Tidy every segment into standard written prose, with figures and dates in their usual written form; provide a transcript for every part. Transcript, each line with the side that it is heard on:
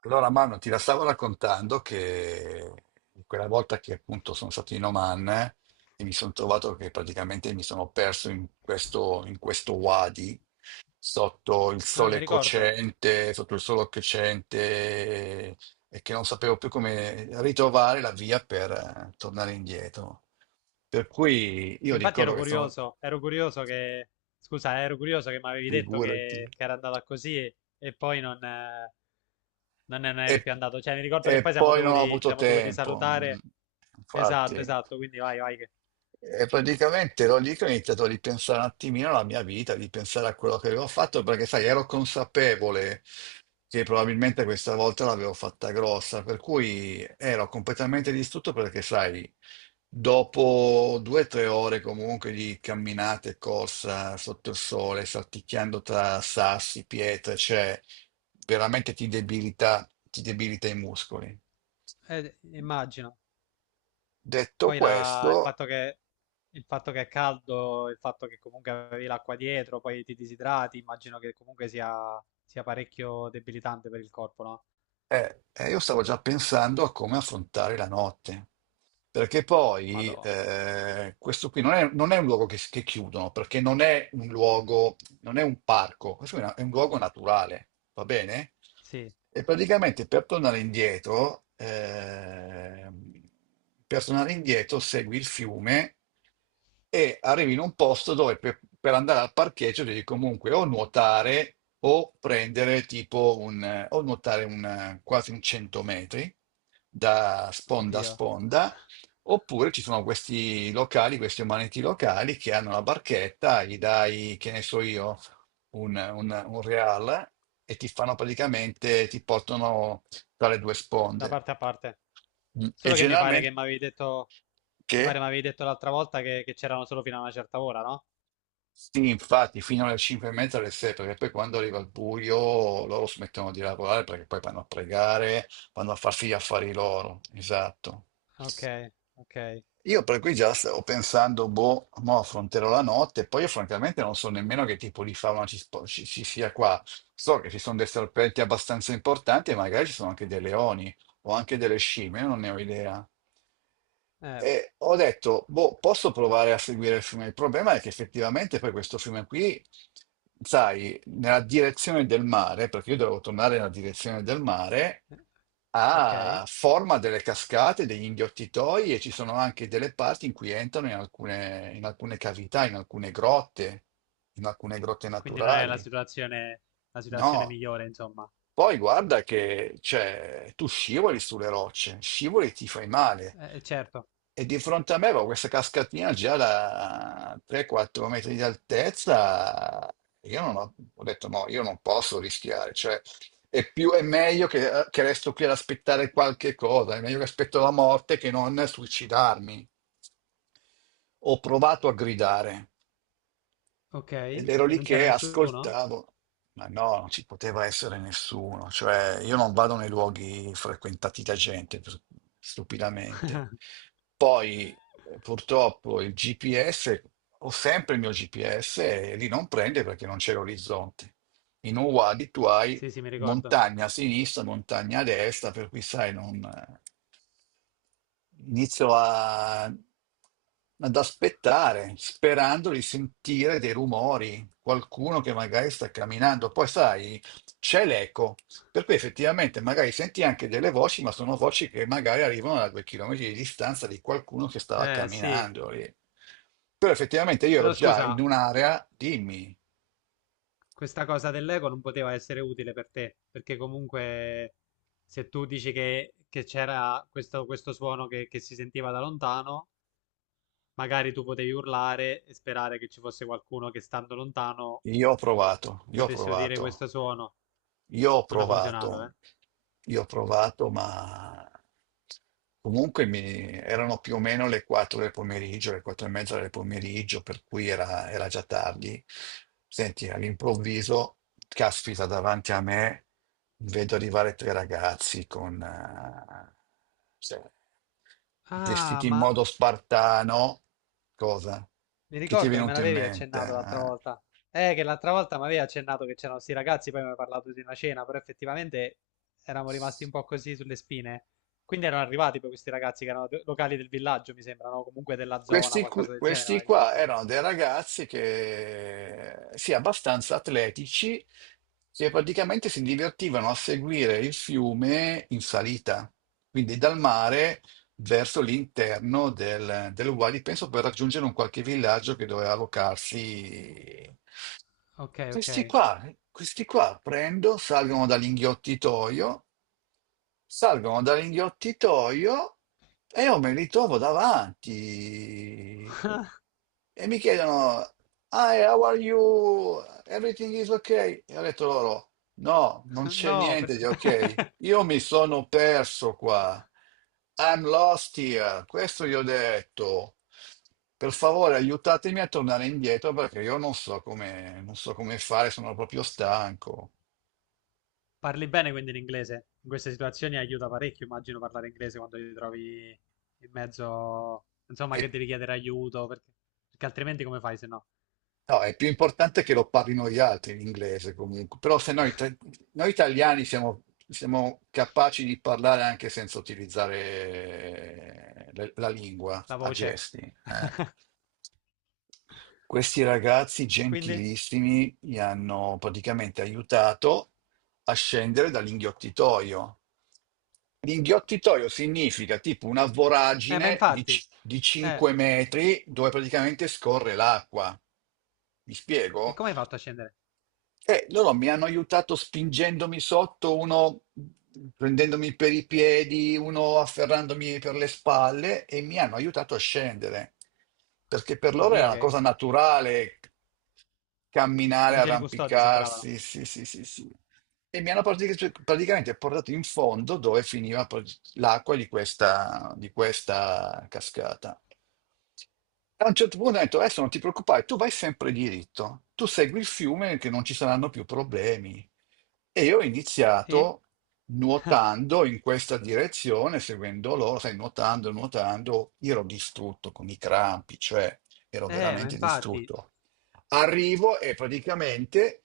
right: Allora, Manu, ti la stavo raccontando che quella volta che appunto sono stato in Oman, e mi sono trovato che praticamente mi sono perso in questo wadi, sotto il
left: Ah, mi
right: sole
left: ricordo.
right: cocente, sotto il sole crescente, e che non sapevo più come ritrovare la via per tornare indietro. Per cui
left: Sì,
right: io
left: infatti
right: ricordo che sono.
left: ero curioso che. Scusa, ero curioso che mi avevi detto
right: Figurati.
left: che era andata così e poi non, non ne non eri
right: E,
left: più andato. Cioè, mi ricordo che
right: e
left: poi
right: poi non ho
left: ci
right: avuto
left: siamo dovuti
right: tempo,
left: salutare. Esatto,
right: infatti.
left: esatto, quindi vai, vai.
right: E praticamente ero lì che ho iniziato a ripensare un attimino alla mia vita, di pensare a quello che avevo fatto, perché sai, ero consapevole che probabilmente questa volta l'avevo fatta grossa, per cui ero completamente distrutto, perché sai, dopo 2 o 3 ore comunque di camminate e corsa sotto il sole, salticchiando tra sassi, pietre, cioè veramente ti debilita i muscoli.
left: Eh, immagino.
right: Detto
left: Il
right: questo.
left: fatto il fatto che è caldo, il fatto che comunque avevi l'acqua dietro, poi ti disidrati, immagino che comunque sia parecchio debilitante per il corpo, no?
right: Io stavo già pensando a come affrontare la notte, perché poi
left: Madò.
right: questo qui non è un luogo che chiudono, perché non è un luogo, non è un parco, questo è un luogo naturale, va bene?
left: Sì,
right: E praticamente per tornare indietro segui il fiume e arrivi in un posto dove per andare al parcheggio devi comunque o nuotare o prendere tipo o nuotare quasi un 100 metri da sponda a sponda, oppure ci sono questi locali, questi umaniti locali che hanno la barchetta, gli dai, che ne so io, un real, e ti portano tra le due
left: da
right: sponde.
left: parte a parte.
right: Mm. E
left: Solo che mi pare che
right: generalmente,
left: mi avevi detto, mi pare
right: che?
left: mi avevi detto l'altra volta che c'erano solo fino a una certa ora, no?
right: Sì, infatti, fino alle 5 e mezza, alle 6, perché poi quando arriva il buio loro smettono di lavorare, perché poi vanno a pregare, vanno a farsi gli affari loro. Esatto.
left: Ok, ok,
right: Io per cui già stavo pensando, boh, mo affronterò la notte, poi io francamente non so nemmeno che tipo di fauna ci sia qua. So che ci sono dei serpenti abbastanza importanti, e magari ci sono anche dei leoni o anche delle scimmie, non ne ho idea.
left: eh,
right: E ho detto, boh, posso provare a seguire il fiume. Il problema è che effettivamente poi questo fiume qui, sai, nella direzione del mare, perché io dovevo tornare nella direzione del mare, ha
left: ok.
right: forma delle cascate, degli inghiottitoi, e ci sono anche delle parti in cui entrano in alcune cavità, in alcune grotte
left: Quindi non è
right: naturali.
left: la situazione
right: No,
left: migliore, insomma.
right: poi guarda che cioè, tu scivoli sulle rocce, scivoli e ti fai male.
left: Certo,
right: E di fronte a me avevo questa cascatina già da 3-4 metri di altezza. Io non ho, ho detto no, io non posso rischiare. Cioè, è meglio che resto qui ad aspettare qualche cosa, è meglio che aspetto la morte che non suicidarmi. Ho provato a gridare.
left: ok.
right: Ed
left: E
right: ero lì
left: non c'era
right: che
left: nessuno?
right: ascoltavo, ma no, non ci poteva essere nessuno, cioè io non vado nei luoghi frequentati da gente, stupidamente. Poi purtroppo il GPS, ho sempre il mio GPS e lì non prende perché non c'è l'orizzonte. In Uwadi tu hai
left: Sì, sì, mi ricordo.
right: montagna a sinistra, montagna a destra, per cui sai, non. Inizio a- Ad aspettare, sperando di sentire dei rumori, qualcuno che magari sta camminando. Poi sai, c'è l'eco, per cui effettivamente magari senti anche delle voci, ma sono voci che magari arrivano a 2 chilometri di distanza, di qualcuno che stava
left: Sì.
right: camminando lì. Però effettivamente io ero
left: Però
right: già
left: scusa,
right: in un'area, dimmi,
left: questa cosa dell'ego non poteva essere utile per te, perché comunque se tu dici che c'era questo suono che si sentiva da lontano, magari tu potevi urlare e sperare che ci fosse qualcuno che stando lontano
right: io ho provato, io ho
left: potesse udire
right: provato.
left: questo suono.
right: Io ho
left: Non ha funzionato,
right: provato,
left: eh?
right: io ho provato, ma comunque erano più o meno le 4 del pomeriggio, le 4 e mezza del pomeriggio, per cui era già tardi. Senti, all'improvviso, caspita, davanti a me vedo arrivare tre ragazzi con, cioè,
left: Ah,
right: vestiti in
left: ma
right: modo spartano. Cosa?
left: mi
right: Che ti è
left: ricordo che me
right: venuto in
left: l'avevi
right: mente?
left: accennato l'altra
right: Eh?
left: volta. Che l'altra volta mi avevi accennato che c'erano sti ragazzi, poi mi hai parlato di una cena, però effettivamente eravamo rimasti un po' così sulle spine. Quindi erano arrivati poi questi ragazzi che locali del villaggio, mi sembra, no? Comunque della zona, qualcosa del genere, mi
right: Questi
left: avevi
right: qua
left: detto.
right: erano dei ragazzi che, sì, abbastanza atletici, che praticamente si divertivano a seguire il fiume in salita. Quindi dal mare verso l'interno del Wadi, penso per raggiungere un qualche villaggio che doveva allocarsi.
left: Ok, ok.
right: Questi qua, questi qua, salgono dall'inghiottitoio, e io me li trovo davanti e mi chiedono, "Hi, how are you? Everything is okay?" E ho detto loro, no, non c'è
left: No,
right: niente di ok. Io mi sono perso qua. I'm lost here. Questo gli ho detto. Per favore, aiutatemi a tornare indietro, perché io non so come fare, sono proprio stanco.
left: parli bene quindi l'inglese? In queste situazioni aiuta parecchio, immagino, parlare inglese quando ti trovi in mezzo, insomma,
right: E
left: che devi chiedere aiuto, perché altrimenti come fai se no?
right: No, è più importante che lo parlino gli altri l'inglese comunque, però se noi, noi italiani siamo capaci di parlare anche senza utilizzare la lingua
left: La
right: a
left: voce.
right: gesti. Eh. Questi ragazzi
left: E quindi?
right: gentilissimi mi hanno praticamente aiutato a scendere dall'inghiottitoio. L'inghiottitoio significa tipo una
left: Ma
right: voragine
left: infatti.
right: di
left: Eh,
right: 5 metri dove praticamente scorre l'acqua. Mi
left: e
right: spiego?
left: come hai fatto a scendere?
right: Loro mi hanno aiutato spingendomi sotto, uno prendendomi per i piedi, uno afferrandomi per le spalle, e mi hanno aiutato a scendere, perché per loro era
left: Oddio,
right: una
left: che
right: cosa naturale camminare,
left: angeli custodi sembravano.
right: arrampicarsi, sì, sì, sì, sì. E mi hanno praticamente portato in fondo, dove finiva poi l'acqua di questa cascata. A un certo punto ha detto, adesso non ti preoccupare, tu vai sempre diritto, tu segui il fiume che non ci saranno più problemi. E io ho
left: Sì?
right: iniziato nuotando in questa direzione, seguendo loro, sai, nuotando, nuotando, io ero distrutto con i crampi, cioè ero
left: Ma
right: veramente
left: infatti.
right: distrutto. Arrivo e praticamente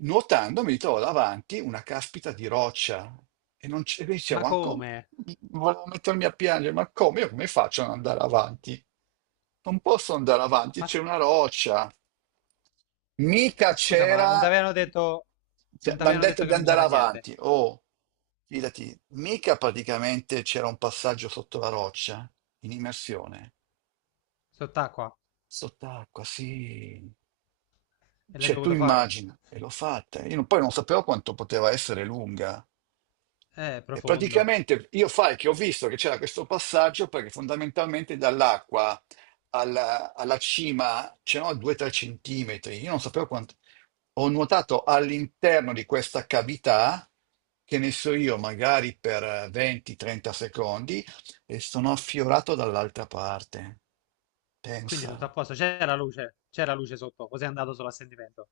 right: nuotando mi trovo davanti una caspita di roccia, e non c'è, dicevo,
left: Ma
right: ma come?
left: come?
right: Volevo mettermi a piangere, ma come? Io come faccio ad andare avanti? Non posso andare avanti,
left: Ma
right: c'è
left: sc-
right: una roccia. Mica
left: scusa, ma
right: c'era,
left: non ti avevano
right: mi
left: detto. Non ti
right: hanno
left: avevano
right: detto
left: detto
right: di
left: che non
right: andare
left: c'era niente?
right: avanti. Oh, fidati, mica praticamente c'era un passaggio sotto la roccia in immersione.
left: Sott'acqua?
right: Sott'acqua, sì.
left: E l'hai
right: Cioè, tu
left: dovuto fare?
right: immagina, e l'ho fatta. Io non- poi non sapevo quanto poteva essere lunga. E
left: Profondo.
right: praticamente io fai che ho visto che c'era questo passaggio, perché fondamentalmente dall'acqua alla cima c'erano 2-3 centimetri. Io non sapevo quanto. Ho nuotato all'interno di questa cavità, che ne so io, magari per 20-30 secondi, e sono affiorato dall'altra parte.
left: Quindi tutto a
right: Pensa.
left: posto, c'era la luce, c'era luce sotto, così è andato solo a sentimento.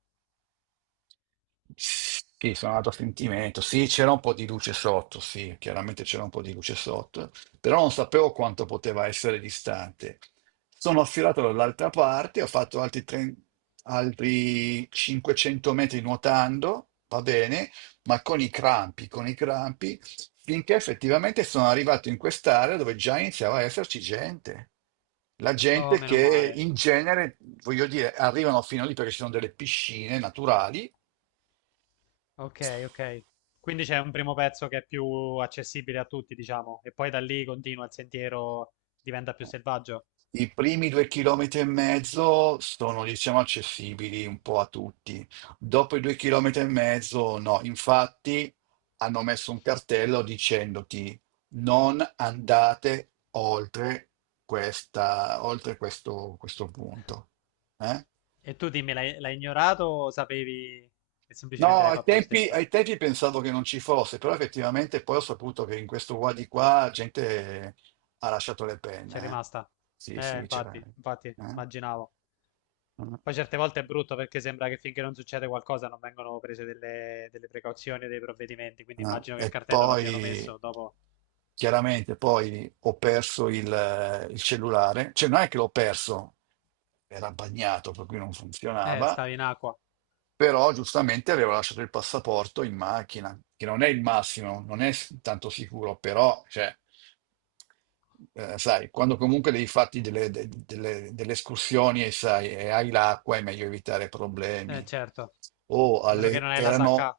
right: Sì, sono andato a sentimento. Sì, c'era un po' di luce sotto, sì, chiaramente c'era un po' di luce sotto, però non sapevo quanto poteva essere distante. Sono affilato dall'altra parte, ho fatto altri 500 metri nuotando, va bene, ma con i crampi, finché effettivamente sono arrivato in quest'area dove già iniziava a esserci gente. La
left: Oh,
right: gente
left: meno
right: che
left: male.
right: in genere, voglio dire, arrivano fino lì perché ci sono delle piscine naturali.
left: Ok, ok. Quindi c'è un primo pezzo che è più accessibile a tutti, diciamo, e poi da lì continua il sentiero, diventa più selvaggio.
right: I primi 2 chilometri e mezzo sono, diciamo, accessibili un po' a tutti. Dopo i 2 chilometri e mezzo, no. Infatti, hanno messo un cartello dicendoti: non andate oltre questo punto. Eh?
left: E tu dimmi, l'hai, l'hai ignorato o sapevi e
right: No,
left: semplicemente l'hai fatto lo stesso?
right: ai tempi pensavo che non ci fosse, però effettivamente poi ho saputo che in questo qua di qua gente ha lasciato le
left: C'è
right: penne. Eh.
left: rimasta?
right: Sì, sì, c'era.
left: Infatti, infatti,
right: Eh.
left: immaginavo.
right: Eh,
left: Poi certe volte è brutto perché sembra che finché non succede qualcosa non vengono prese delle precauzioni e dei provvedimenti, quindi immagino che il
right: e
left: cartello l'abbiano
right: poi
left: messo dopo.
right: chiaramente poi ho perso il cellulare, cioè non è che l'ho perso, era bagnato per cui non funzionava,
left: Stavi in acqua.
right: però giustamente avevo lasciato il passaporto in macchina, che non è il massimo, non è tanto sicuro, però cioè, sai, quando comunque devi farti delle escursioni e sai, e hai l'acqua, è meglio evitare problemi.
left: Certo.
right: O
left: A meno che
right: alle,
left: non hai la
right: erano,
left: sacca.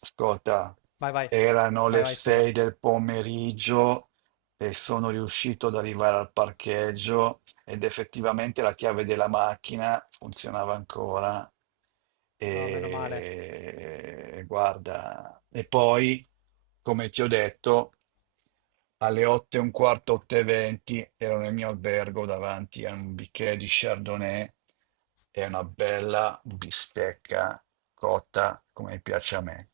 right: ascolta,
left: Vai, vai.
right: erano
left: Vai,
right: le
left: vai, scusa.
right: 6 del pomeriggio e sono riuscito ad arrivare al parcheggio, ed effettivamente la chiave della macchina funzionava ancora.
left: Oh, meno male.
right: E guarda, e poi, come ti ho detto, alle 8 e un quarto, 8 e 20 ero nel mio albergo davanti a un bicchiere di Chardonnay e una bella bistecca cotta come piace a me.